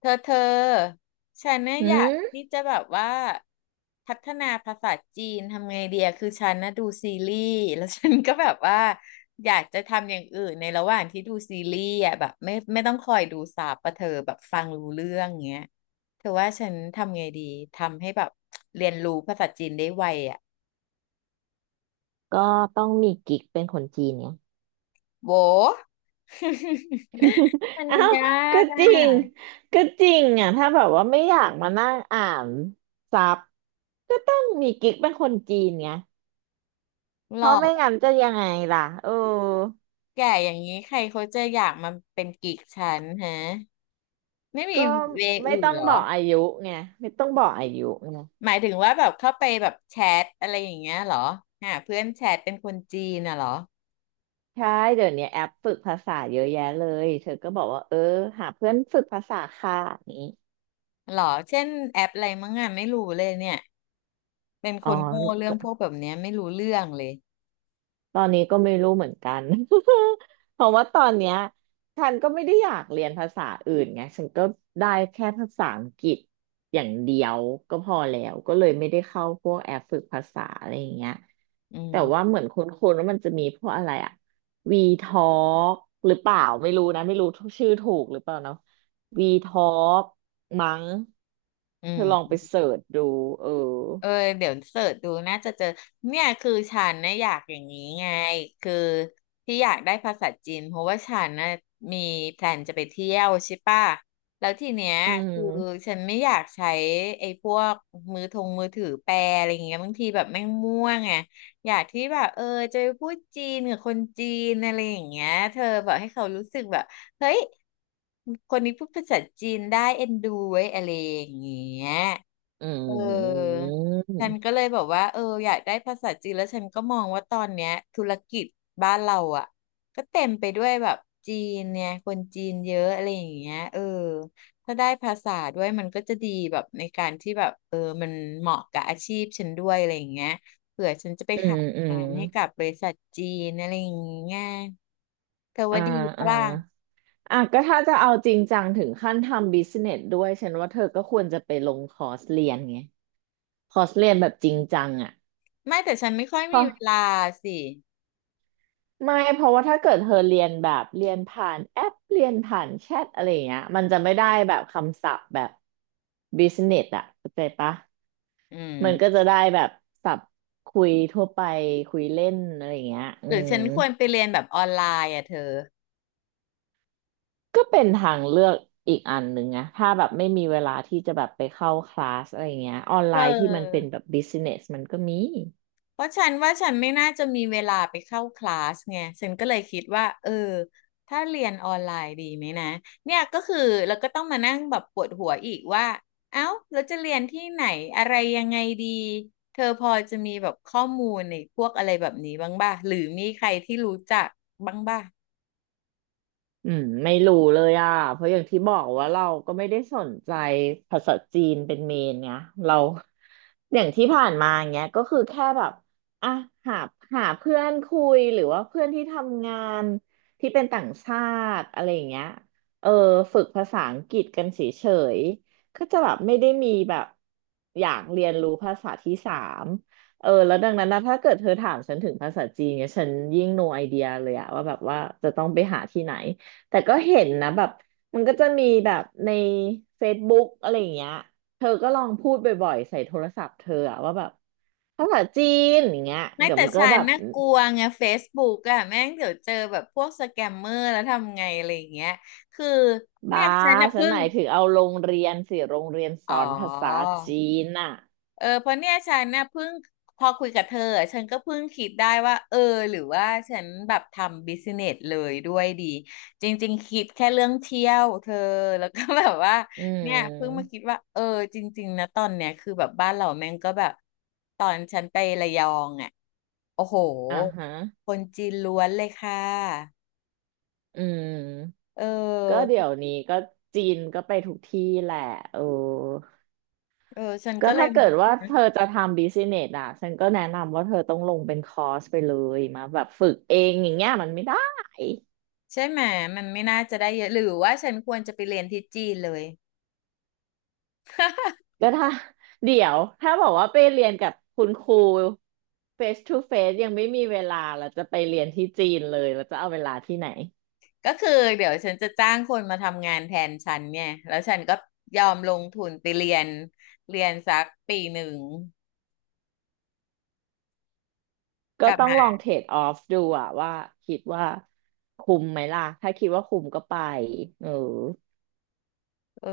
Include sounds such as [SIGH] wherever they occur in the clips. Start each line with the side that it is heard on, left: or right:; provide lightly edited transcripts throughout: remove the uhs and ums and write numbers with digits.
left: เธอฉันเนี่ย
right: อื
left: อยาก
right: ม
left: ที่จะแบบว่าพัฒนาภาษาจีนทำไงเดียคือฉันนะดูซีรีส์แล้วฉันก็แบบว่าอยากจะทำอย่างอื่นในระหว่างที่ดูซีรีส์อ่ะแบบไม่ต้องคอยดูซับปะเธอแบบฟังรู้เรื่องเงี้ยเธอว่าฉันทำไงดีทำให้แบบเรียนรู้ภาษาจีนได้ไวอ่ะ
right: ก็ต้องมีกิ๊กเป็นคนจีนไง
left: โว้ [LAUGHS] มั
right: [LAUGHS]
left: น
right: อ้าว
left: ยา
right: ก็
left: กอ่ะ
right: จริงก็จริงอ่ะถ้าแบบว่าไม่อยากมานั่งอ่านซับก็ต้องมีกิ๊กเป็นคนจีนไง
left: หร
right: เพ
left: อ
right: ราะไม่
left: ก
right: งั้นจะยังไงล่ะเออ
left: แก่อย่างนี้ใครเขาจะอยากมาเป็นกิ๊กฉันฮะไม่มี
right: ก็
left: เวย์
right: ไม่
left: อื่น
right: ต้อ
left: เห
right: ง
left: รอ
right: บอกอายุไงไม่ต้องบอกอายุไง
left: หมายถึงว่าแบบเข้าไปแบบแชทอะไรอย่างเงี้ยเหรอหาเพื่อนแชทเป็นคนจีนน่ะเหรอ
right: ใช่เดี๋ยวนี้แอปฝึกภาษาเยอะแยะเลยเธอก็บอกว่าเออหาเพื่อนฝึกภาษาค่ะอย่างนี้
left: เหรอเช่นแอปอะไรมั้งอ่ะไม่รู้เลยเนี่ยเป็น
right: อ๋
left: ค
right: อ
left: นโง่เรื่องพวกแบบเนี้ยไม่รู้เรื่องเลย
right: ตอนนี้ก็ไม่รู้เหมือนกัน [LAUGHS] เพราะว่าตอนเนี้ยฉันก็ไม่ได้อยากเรียนภาษาอื่นไงฉันก็ได้แค่ภาษาอังกฤษอย่างเดียวก็พอแล้วก็เลยไม่ได้เข้าพวกแอปฝึกภาษาอะไรอย่างเงี้ย
left: อื
right: แต่ว่า
left: ม
right: เหมือนคุ้นๆว่ามันจะมีพวกอะไรอะวีทอล์กหรือเปล่าไม่รู้นะไม่รู้ชื่อถูกหรือเปล่าเนาะวีทอล์กมั้ง
left: อื
right: เธอลองไป
left: ม
right: เสิร์ชดูเออ
left: เออเดี๋ยวเสิร์ชดูน่าจะเจอเนี่ยคือฉันนะอยากอย่างนี้ไงคือที่อยากได้ภาษาจีนเพราะว่าฉันนะมีแพลนจะไปเที่ยวใช่ป่ะแล้วทีเนี้ย
right: อื
left: คือ
right: ม
left: ฉันไม่อยากใช้ไอ้พวกมือถือแปลอะไรอย่างเงี้ยบางทีแบบแม่งม่วงไงอยากที่แบบจะไปพูดจีนกับคนจีนอะไรอย่างเงี้ยเธอแบบให้เขารู้สึกแบบเฮ้ยคนนี้พูดภาษาจีนได้เอ็นดูไว้ยอะไรอย่างเงี้ย
right: อื
left: เออ ฉัน
right: ม
left: ก็เลยแอกว่าเอออยากได้ภาษาจีนแล้วฉันก็มองว่าตอนเนี้ยธุรกิจบ้านเราอ่ะก็เต็มไปด้วยแบบจีนเนี่ยคนจีนเยอะอะไรอย่างเงี้ยเออถ้าได้ภาษาด้วยมันก็จะดีแบบในการที่แบบมันเหมาะกับอาชีพฉันด้วยอะไรอย่างเงี้ยเผื่อฉันจะไป
right: อื
left: ขา
right: ม
left: ย
right: อื
left: งา
right: ม
left: นให้กับบริษัทจีนอะไรอย่างเงี้ยเธอ
right: อ่า
left: ว่าดีปะ
right: อ่า
left: ล่ะ
right: อ่ะก็ถ้าจะเอาจริงจังถึงขั้นทำบิสเนสด้วยฉันว่าเธอก็ควรจะไปลงคอร์สเรียนไงคอร์สเรียนแบบจริงจังอ่ะ
left: ไม่แต่ฉันไม่ค่อย
right: เพ
left: มี
right: ราะ
left: เวลาสิ
right: ไม่เพราะว่าถ้าเกิดเธอเรียนแบบเรียนผ่านแอปเรียนผ่านแชทอะไรอย่างเงี้ยมันจะไม่ได้แบบคำศัพท์แบบบิสเนสอ่ะเข้าใจปะ
left: อื
right: มันก็
left: ม
right: จะได้แบบศัพท์คุยทั่วไปคุยเล่นอะไรอย่างเงี้ยอื
left: หรือ
right: ม
left: ฉันควรไปเรียนแบบออนไลน์อ่ะเธอ
right: ก็เป็นทางเลือกอีกอันหนึ่งนะถ้าแบบไม่มีเวลาที่จะแบบไปเข้าคลาสอะไรเงี้ยออน
left: เ
right: ไลน์ที่มันเป็น
left: อ
right: แบบ
left: อ
right: บิสเนสมันก็มี
left: เพราะฉันว่าฉันไม่น่าจะมีเวลาไปเข้าคลาสไงฉันก็เลยคิดว่าเออถ้าเรียนออนไลน์ดีไหมนะเนี่ยก็คือเราก็ต้องมานั่งแบบปวดหัวอีกว่าเอ้าเราจะเรียนที่ไหนอะไรยังไงดีเธอพอจะมีแบบข้อมูลในพวกอะไรแบบนี้บ้างหรือมีใครที่รู้จักบ้างป่ง
right: อืมไม่รู้เลยอ่ะเพราะอย่างที่บอกว่าเราก็ไม่ได้สนใจภาษาจีนเป็นเมนไงเรา [LAUGHS] อย่างที่ผ่านมาเงี้ยก็คือแค่แบบอ่ะหาหาเพื่อนคุยหรือว่าเพื่อนที่ทำงานที่เป็นต่างชาติอะไรอย่างเงี้ยเออฝึกภาษาอังกฤษกันเฉยๆก็จะแบบไม่ได้มีแบบอยากเรียนรู้ภาษาที่สามเออแล้วดังนั้นนะถ้าเกิดเธอถามฉันถึงภาษาจีนเนี่ยฉันยิ่ง no idea เลยอะว่าแบบว่าจะต้องไปหาที่ไหน แต่ก็เห็นนะแบบมันก็จะมีแบบในเฟซบุ๊กอะไรอย่างเงี้ยเธอก็ลองพูดบ่อยๆใส่โทรศัพท์เธออะว่าแบบภาษาจีนอย่างเงี้ย
left: ไม่
right: เดี๋ยว
left: แต่
right: มันก็
left: ฉั
right: แบ
left: น
right: บ
left: น่ากลัวไง Facebook อะแม่งเดี๋ยวเจอแบบพวกสแกมเมอร์แล้วทำไงอะไรอย่างเงี้ยคือเนี่
right: บ้า
left: ยฉันน่ะ
right: ฉัน
left: เพิ่
right: ห
left: ง
right: มายถึงเอาโรงเรียนสิโรงเรียนส
left: อ๋อ
right: อนภาษาจีนอ่ะ
left: เออเพราะเนี่ยฉันเนี่ยเพิ่งพอคุยกับเธออะฉันก็เพิ่งคิดได้ว่าเออหรือว่าฉันแบบทำบิสเนสเลยด้วยดีจริงๆคิดแค่เรื่องเที่ยวเธอแล้วก็ [LAUGHS] แบบว่า
right: อื
left: เนี่ยเพิ่งมา
right: ม
left: คิดว่าเออจริงๆนะตอนเนี้ยคือแบบบ้านเราแม่งก็แบบตอนฉันไประยองอ่ะโอ้โห
right: อ่าฮะ
left: คนจีนล้วนเลยค่ะ
right: อืม
left: เอ
right: ก็
left: อ
right: เดี๋ยวนี้ก็จีนก็ไปทุกที่แหละเออ
left: เออฉัน
right: ก็
left: ก็เลย
right: ถ้าเกิดว่าเธอจะทำบิสเนสอ่ะฉันก็แนะนำว่าเธอต้องลงเป็นคอร์สไปเลยมาแบบฝึกเองอย่างเงี้ยมันไม่ได้
left: ใช่ไหมมันไม่น่าจะได้เยอะหรือว่าฉันควรจะไปเรียนที่จีนเลย [LAUGHS]
right: ถ้าเดี๋ยวถ้าบอกว่าไปเรียนกับคุณครู face to face ยังไม่มีเวลาแล้วจะไปเรียนที่จีนเลยแล้วจะเอาเวลาที่ไหน
left: ก็คือเดี๋ยวฉันจะจ้างคนมาทำงานแทนฉันเนี่ยแล้วฉันก็ยอมลงทุนไปเรียนเรียนสักปีหนึ่งก
right: ก็
left: ลับ
right: ต้องลอง
left: มา
right: เทรดออฟดูอ่ะว่าคิดว่าคุ้มไหมล่ะถ้าคิดว่าคุ้มก็ไปเออ
left: เออ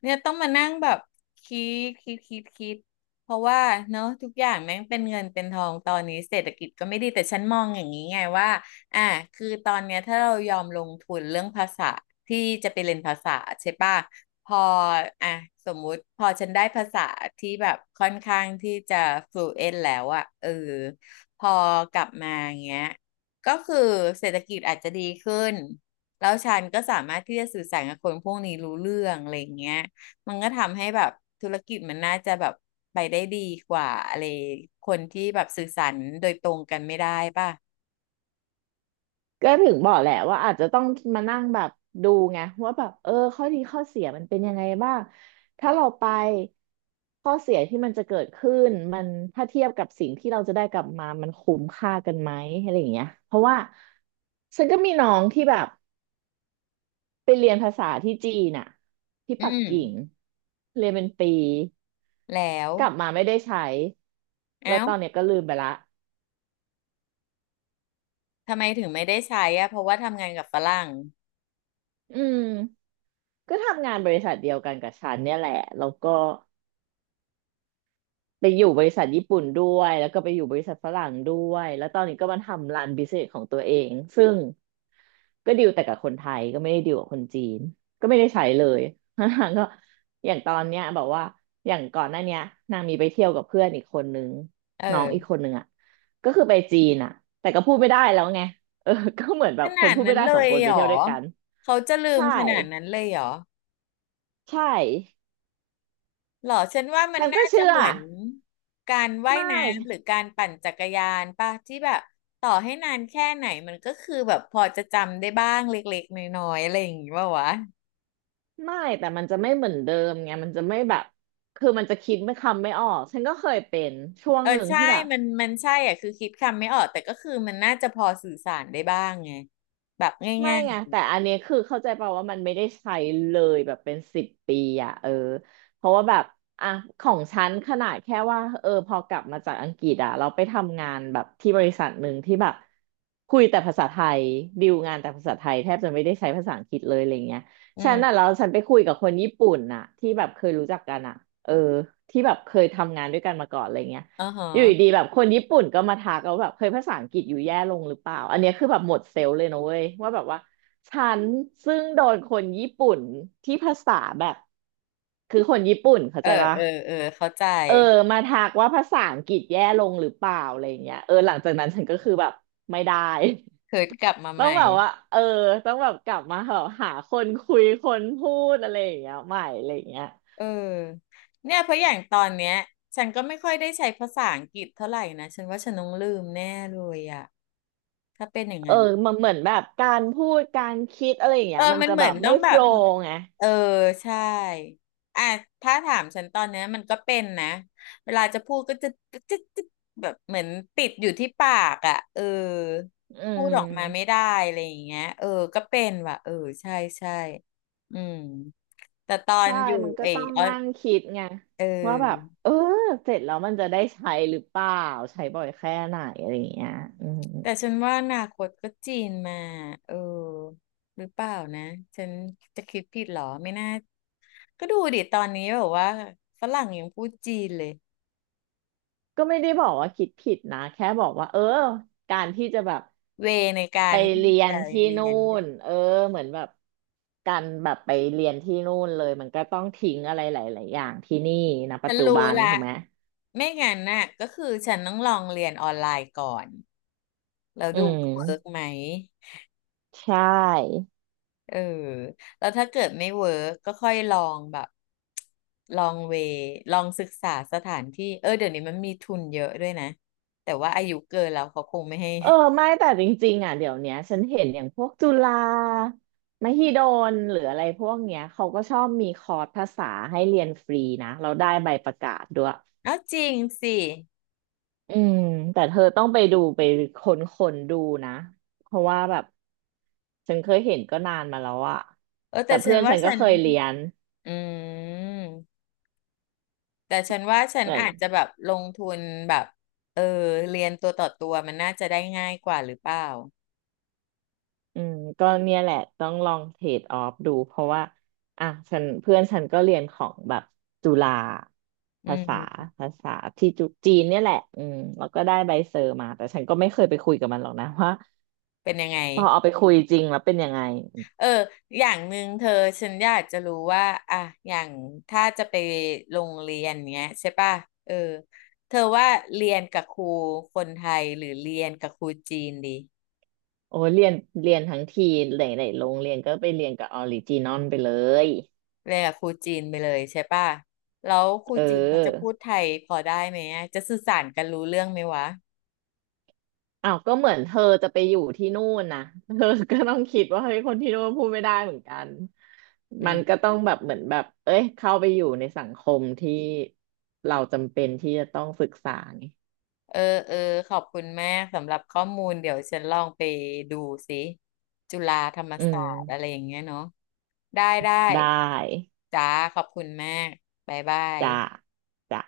left: เนี่ยต้องมานั่งแบบคิคิดเพราะว่าเนาะทุกอย่างแม่งเป็นเงินเป็นทองตอนนี้เศรษฐกิจก็ไม่ดีแต่ฉันมองอย่างนี้ไงว่าอ่ะคือตอนเนี้ยถ้าเรายอมลงทุนเรื่องภาษาที่จะไปเรียนภาษาใช่ป่ะพออ่ะสมมุติพอฉันได้ภาษาที่แบบค่อนข้างที่จะ fluent แล้วอะเออพอกลับมาอย่างเงี้ยก็คือเศรษฐกิจอาจจะดีขึ้น แล้วฉันก็สามารถที่จะสื่อสารกับคนพวกนี้รู้เรื่องอะไรอย่างเงี้ยมันก็ทำให้แบบธุรกิจมันน่าจะแบบไปได้ดีกว่าอะไรคนที่แบบสื่อสารโดยตรงกันไม่ได้ป่ะ
right: ก็ถึงบอกแหละว่าอาจจะต้องมานั่งแบบดูไงว่าแบบเออข้อดีข้อเสียมันเป็นยังไงบ้างถ้าเราไปข้อเสียที่มันจะเกิดขึ้นมันถ้าเทียบกับสิ่งที่เราจะได้กลับมามันคุ้มค่ากันไหมอะไรอย่างเงี้ยเพราะว่าฉันก็มีน้องที่แบบไปเรียนภาษาที่จีนน่ะที่
left: อื
right: ปัก
left: ม
right: กิ่งเรียนเป็นปี
left: แล้ว
right: กลับมาไม่ได้ใช้
left: เอ้า
right: แล้วตอนเนี้ยก็ลืมไปละ
left: ทำไมถึงไม่ได้ใช้อะเพราะว่าทำงานกับฝรั่ง
right: อืมก็ทำงานบริษัทเดียวกันกับฉันเนี่ยแหละแล้วก็ ไปอยู่บริษัทญี่ปุ่นด้วยแล้วก็ไปอยู่บริษัทฝรั่งด้วยแล้วตอนนี้ก็มาทำร้านบิสเนสของตัวเองซึ่งก็ดีลแต่กับคนไทยก็ไม่ได้ดีลกับคนจีนก็ไม่ได้ใช้เลย [LAUGHS] นางก็อย่างตอนเนี้ยบอกว่าอย่างก่อนหน้าเนี้ยนางมีไปเที่ยวกับเพื่อนอีกคนนึง
left: เ
right: น้องอีกค
left: ออ
right: นนึงอ่ะก็คือไปจีนอ่ะแต่ก็พูดไม่ได้แล้วไงเออ [LAUGHS] ก็เหมือนแบ
left: ข
right: บคน
left: นาด
right: พูดไม่
left: นั้น
right: ได้
left: เล
right: สอง
left: ย
right: คนไป
left: เหร
right: เที่ย
left: อ
right: วด้วยกัน
left: เขาจะลืม
right: ใช่
left: ขนาดนั้นเลยเหรอ
right: ใช่
left: หรอฉันว่ามัน
right: ฉันก็
left: น่าจะ
right: เชื่อ
left: เหมือนการว่าย
right: ไม่
left: น้ำหรือการปั่นจักรยานป่ะที่แบบต่อให้นานแค่ไหนมันก็คือแบบพอจะจำได้บ้างเล็กๆน้อยๆอะไรอย่างงี้ป่าววะ
right: ไม่แต่มันจะไม่เหมือนเดิมไงมันจะไม่แบบคือมันจะคิดไม่คำไม่ออกฉันก็เคยเป็นช่วง
left: เออ
right: หนึ่ง
left: ใช่
right: ที่แบบ
left: มันใช่อ่ะคือคิดคำไม่ออกแต่ก็คือมันน่าจะพอสื่อสารได้บ้างไงแบบง
right: ไม่
left: ่าย
right: ไงแต่อันเนี้ยคือเข้าใจเปล่าว่ามันไม่ได้ใช้เลยแบบเป็นสิบปีอ่ะเออเพราะว่าแบบอ่ะของฉันขนาดแค่ว่าเออพอกลับมาจากอังกฤษอ่ะเราไปทำงานแบบที่บริษัทหนึ่งที่แบบคุยแต่ภาษาไทยดีลงานแต่ภาษาไทยแทบจะไม่ได้ใช้ภาษาอังกฤษเลยอะไรเงี้ย
left: ๆอื
right: ฉั
left: ม
right: นอ่ะแล้วฉันไปคุยกับคนญี่ปุ่นน่ะที่แบบเคยรู้จักกันอ่ะเออที่แบบเคยทำงานด้วยกันมาก่อนอะไรเงี้ย
left: อ๋อ
right: อยู่
left: ฮะ
right: ดีๆแบบคนญี่ปุ่นก็มาทักเราแบบเคยภาษาอังกฤษอยู่แย่ลงหรือเปล่าอันเนี้ยคือแบบหมดเซลล์เลยนะเว้ยว่าแบบว่าฉันซึ่งโดนคนญี่ปุ่นที่ภาษาแบบคือคนญี่ปุ่นเข้า
left: เอ
right: ใจ
left: อ
right: ปะ
left: เออเออเข้าใจ
right: เออมาทักว่าภาษาอังกฤษแย่ลงหรือเปล่าอะไรเงี้ยหลังจากนั้นฉันก็คือแบบไม่ได้
left: เคิร์ดกลับมา
right: [LAUGHS]
left: ให
right: ต้อง
left: ม่
right: แบบว่าต้องแบบกลับมาแบบหาคนคุยคนพูดอะไรอย่างเงี้ยใหม่อะไรอย่างเงี้ย
left: เออเนี่ยเพราะอย่างตอนเนี้ยฉันก็ไม่ค่อยได้ใช้ภาษาอังกฤษเท่าไหร่นะฉันว่าฉันต้องลืมแน่เลยอ่ะถ้าเป็นอย่าง
right: เออ
left: นั้น
right: มันเหมือนแบบการพูดการคิดอะไรอย่าง
left: เอ
right: เงี้
left: อ
right: ยมัน
left: มัน
right: จะ
left: เหมื
right: แบ
left: อ
right: บ
left: นต้
right: ไม่
left: องแบ
right: โฟล
left: บ
right: ว์ไง
left: เออใช่อ่ะถ้าถามฉันตอนเนี้ยมันก็เป็นนะเวลาจะพูดก็จะแบบเหมือนติดอยู่ที่ปากอ่ะเออ
right: อื
left: พูดออกมาไม่
right: ม
left: ได้อะไรอย่างเงี้ยเออก็เป็นว่ะเออใช่ใช่อืมแต่ตอน
right: ใช่
left: อยู่
right: มันก็
left: ไอ
right: ต้อง
left: ออส
right: นั่งคิดไง
left: เอ
right: ว่าแบบ
left: อ
right: เสร็จแล้วมันจะได้ใช้หรือเปล่าใช้บ่อยแค่ไหนอะไรอย่างเงี้ยอืม
left: แต่ฉันว่าอนาคตก็จีนมาเออหรือเปล่านะฉันจะคิดผิดเหรอไม่น่าก็ดูดิตอนนี้แบบว่าฝรั่งยังพูดจีนเลย
right: ก็ไม่ได้บอกว่าคิดผิดนะแค่บอกว่าการที่จะแบบ
left: เวในกา
right: ไป
left: รที่
right: เรียน
left: จะเ
right: ที่
left: รี
right: นู่
left: ยน
right: นเหมือนแบบการแบบไปเรียนที่นู่นเลยมันก็ต้องทิ้งอะไรหลายๆอย่างที่นี่นะปั
left: ฉั
right: จ
left: น
right: จุบั
left: รู้
right: นถู
left: ละ
right: กไหม
left: ไม่งั้นน่ะก็คือฉันต้องลองเรียนออนไลน์ก่อนแล้ว
right: อื
left: ดูว่าเวิร์ก
right: ม
left: ไหม
right: ใช่
left: เออแล้วถ้าเกิดไม่เวิร์กก็ค่อยลองแบบลองเวลองศึกษาสถานที่เออเดี๋ยวนี้มันมีทุนเยอะด้วยนะแต่ว่าอายุเกินแล้วเขาคงไม่ให้
right: ไม่แต่จริงๆอ่ะเดี๋ยวเนี้ยฉันเห็นอย่างพวกจุฬามหิดลหรืออะไรพวกเนี้ยเขาก็ชอบมีคอร์สภาษาให้เรียนฟรีนะเราได้ใบประกาศด้วย
left: [LAUGHS] เอาจริงสิ
right: อืมแต่เธอต้องไปดูไปค้นคนดูนะเพราะว่าแบบฉันเคยเห็นก็นานมาแล้วอะ
left: เออแต่
right: แต่
left: ฉั
right: เพื่
left: น
right: อน
left: ว่า
right: ฉัน
left: ฉั
right: ก็
left: น
right: เคยเรียน
left: อืมแต่ฉันว่าฉั
right: เห
left: น
right: มือน
left: อาจจะแบบลงทุนแบบเออเรียนตัวต่อตัวมันน่าจะได้ง่ายกว่าหรือเปล่า
right: อืมก็เนี่ยแหละต้องลองเทรดออฟดูเพราะว่าอ่ะฉันเพื่อนฉันก็เรียนของแบบจุฬา
left: อื
right: ภาษา
left: ม
right: ภาษาที่จุจีนเนี่ยแหละอืมแล้วก็ได้ใบเซอร์มาแต่ฉันก็ไม่เคยไปคุยกับมันหรอกนะ [LAUGHS] ว่า
left: เป็นยังไง
right: พอเอาไปคุยจริงแล้วเป็นยังไง
left: เอออย่างหนึ่งเธอฉันอยากจะรู้ว่า อ่ะอย่างถ้าจะไปโรงเรียนเนี้ยใช่ป่ะเออเธอว่าเรียนกับครูคนไทยหรือเรียนกับครูจีนดี
right: โอ้เรียนเรียนทั้งทีหลายๆโรงเรียนก็ไปเรียนกับออริจินอลไปเลย
left: เรียนกับครูจีนไปเลยใช่ป่ะแล้วครู
right: เออ
left: จีนเขาจะพูดไทยพอได้ไหมอะจะสื่อสารกันรู้เรื่องไหมวะ
right: อ้าวก็เหมือนเธอจะไปอยู่ที่นู่นนะ [LAUGHS] เธอก็ต้องคิดว่าเฮ้ยคนที่นู่นพูดไม่ได้เหมือนกัน
left: อื
right: มัน
left: ม
right: ก็ต้องแบบเหมือนแบบเอ้ยเข้าไปอยู่ในสังคมที่เราจำเป็นที่จะต้องศึกษาไง
left: เออเออขอบคุณมากสำหรับข้อมูลเดี๋ยวฉันลองไปดูสิจุฬาธรรม
right: อื
left: ศา
right: ม
left: สตร์อะไรอย่างเงี้ยเนาะได้ได้
right: ได้
left: จ้าขอบคุณมากบ๊ายบาย
right: จ้ะจ้ะ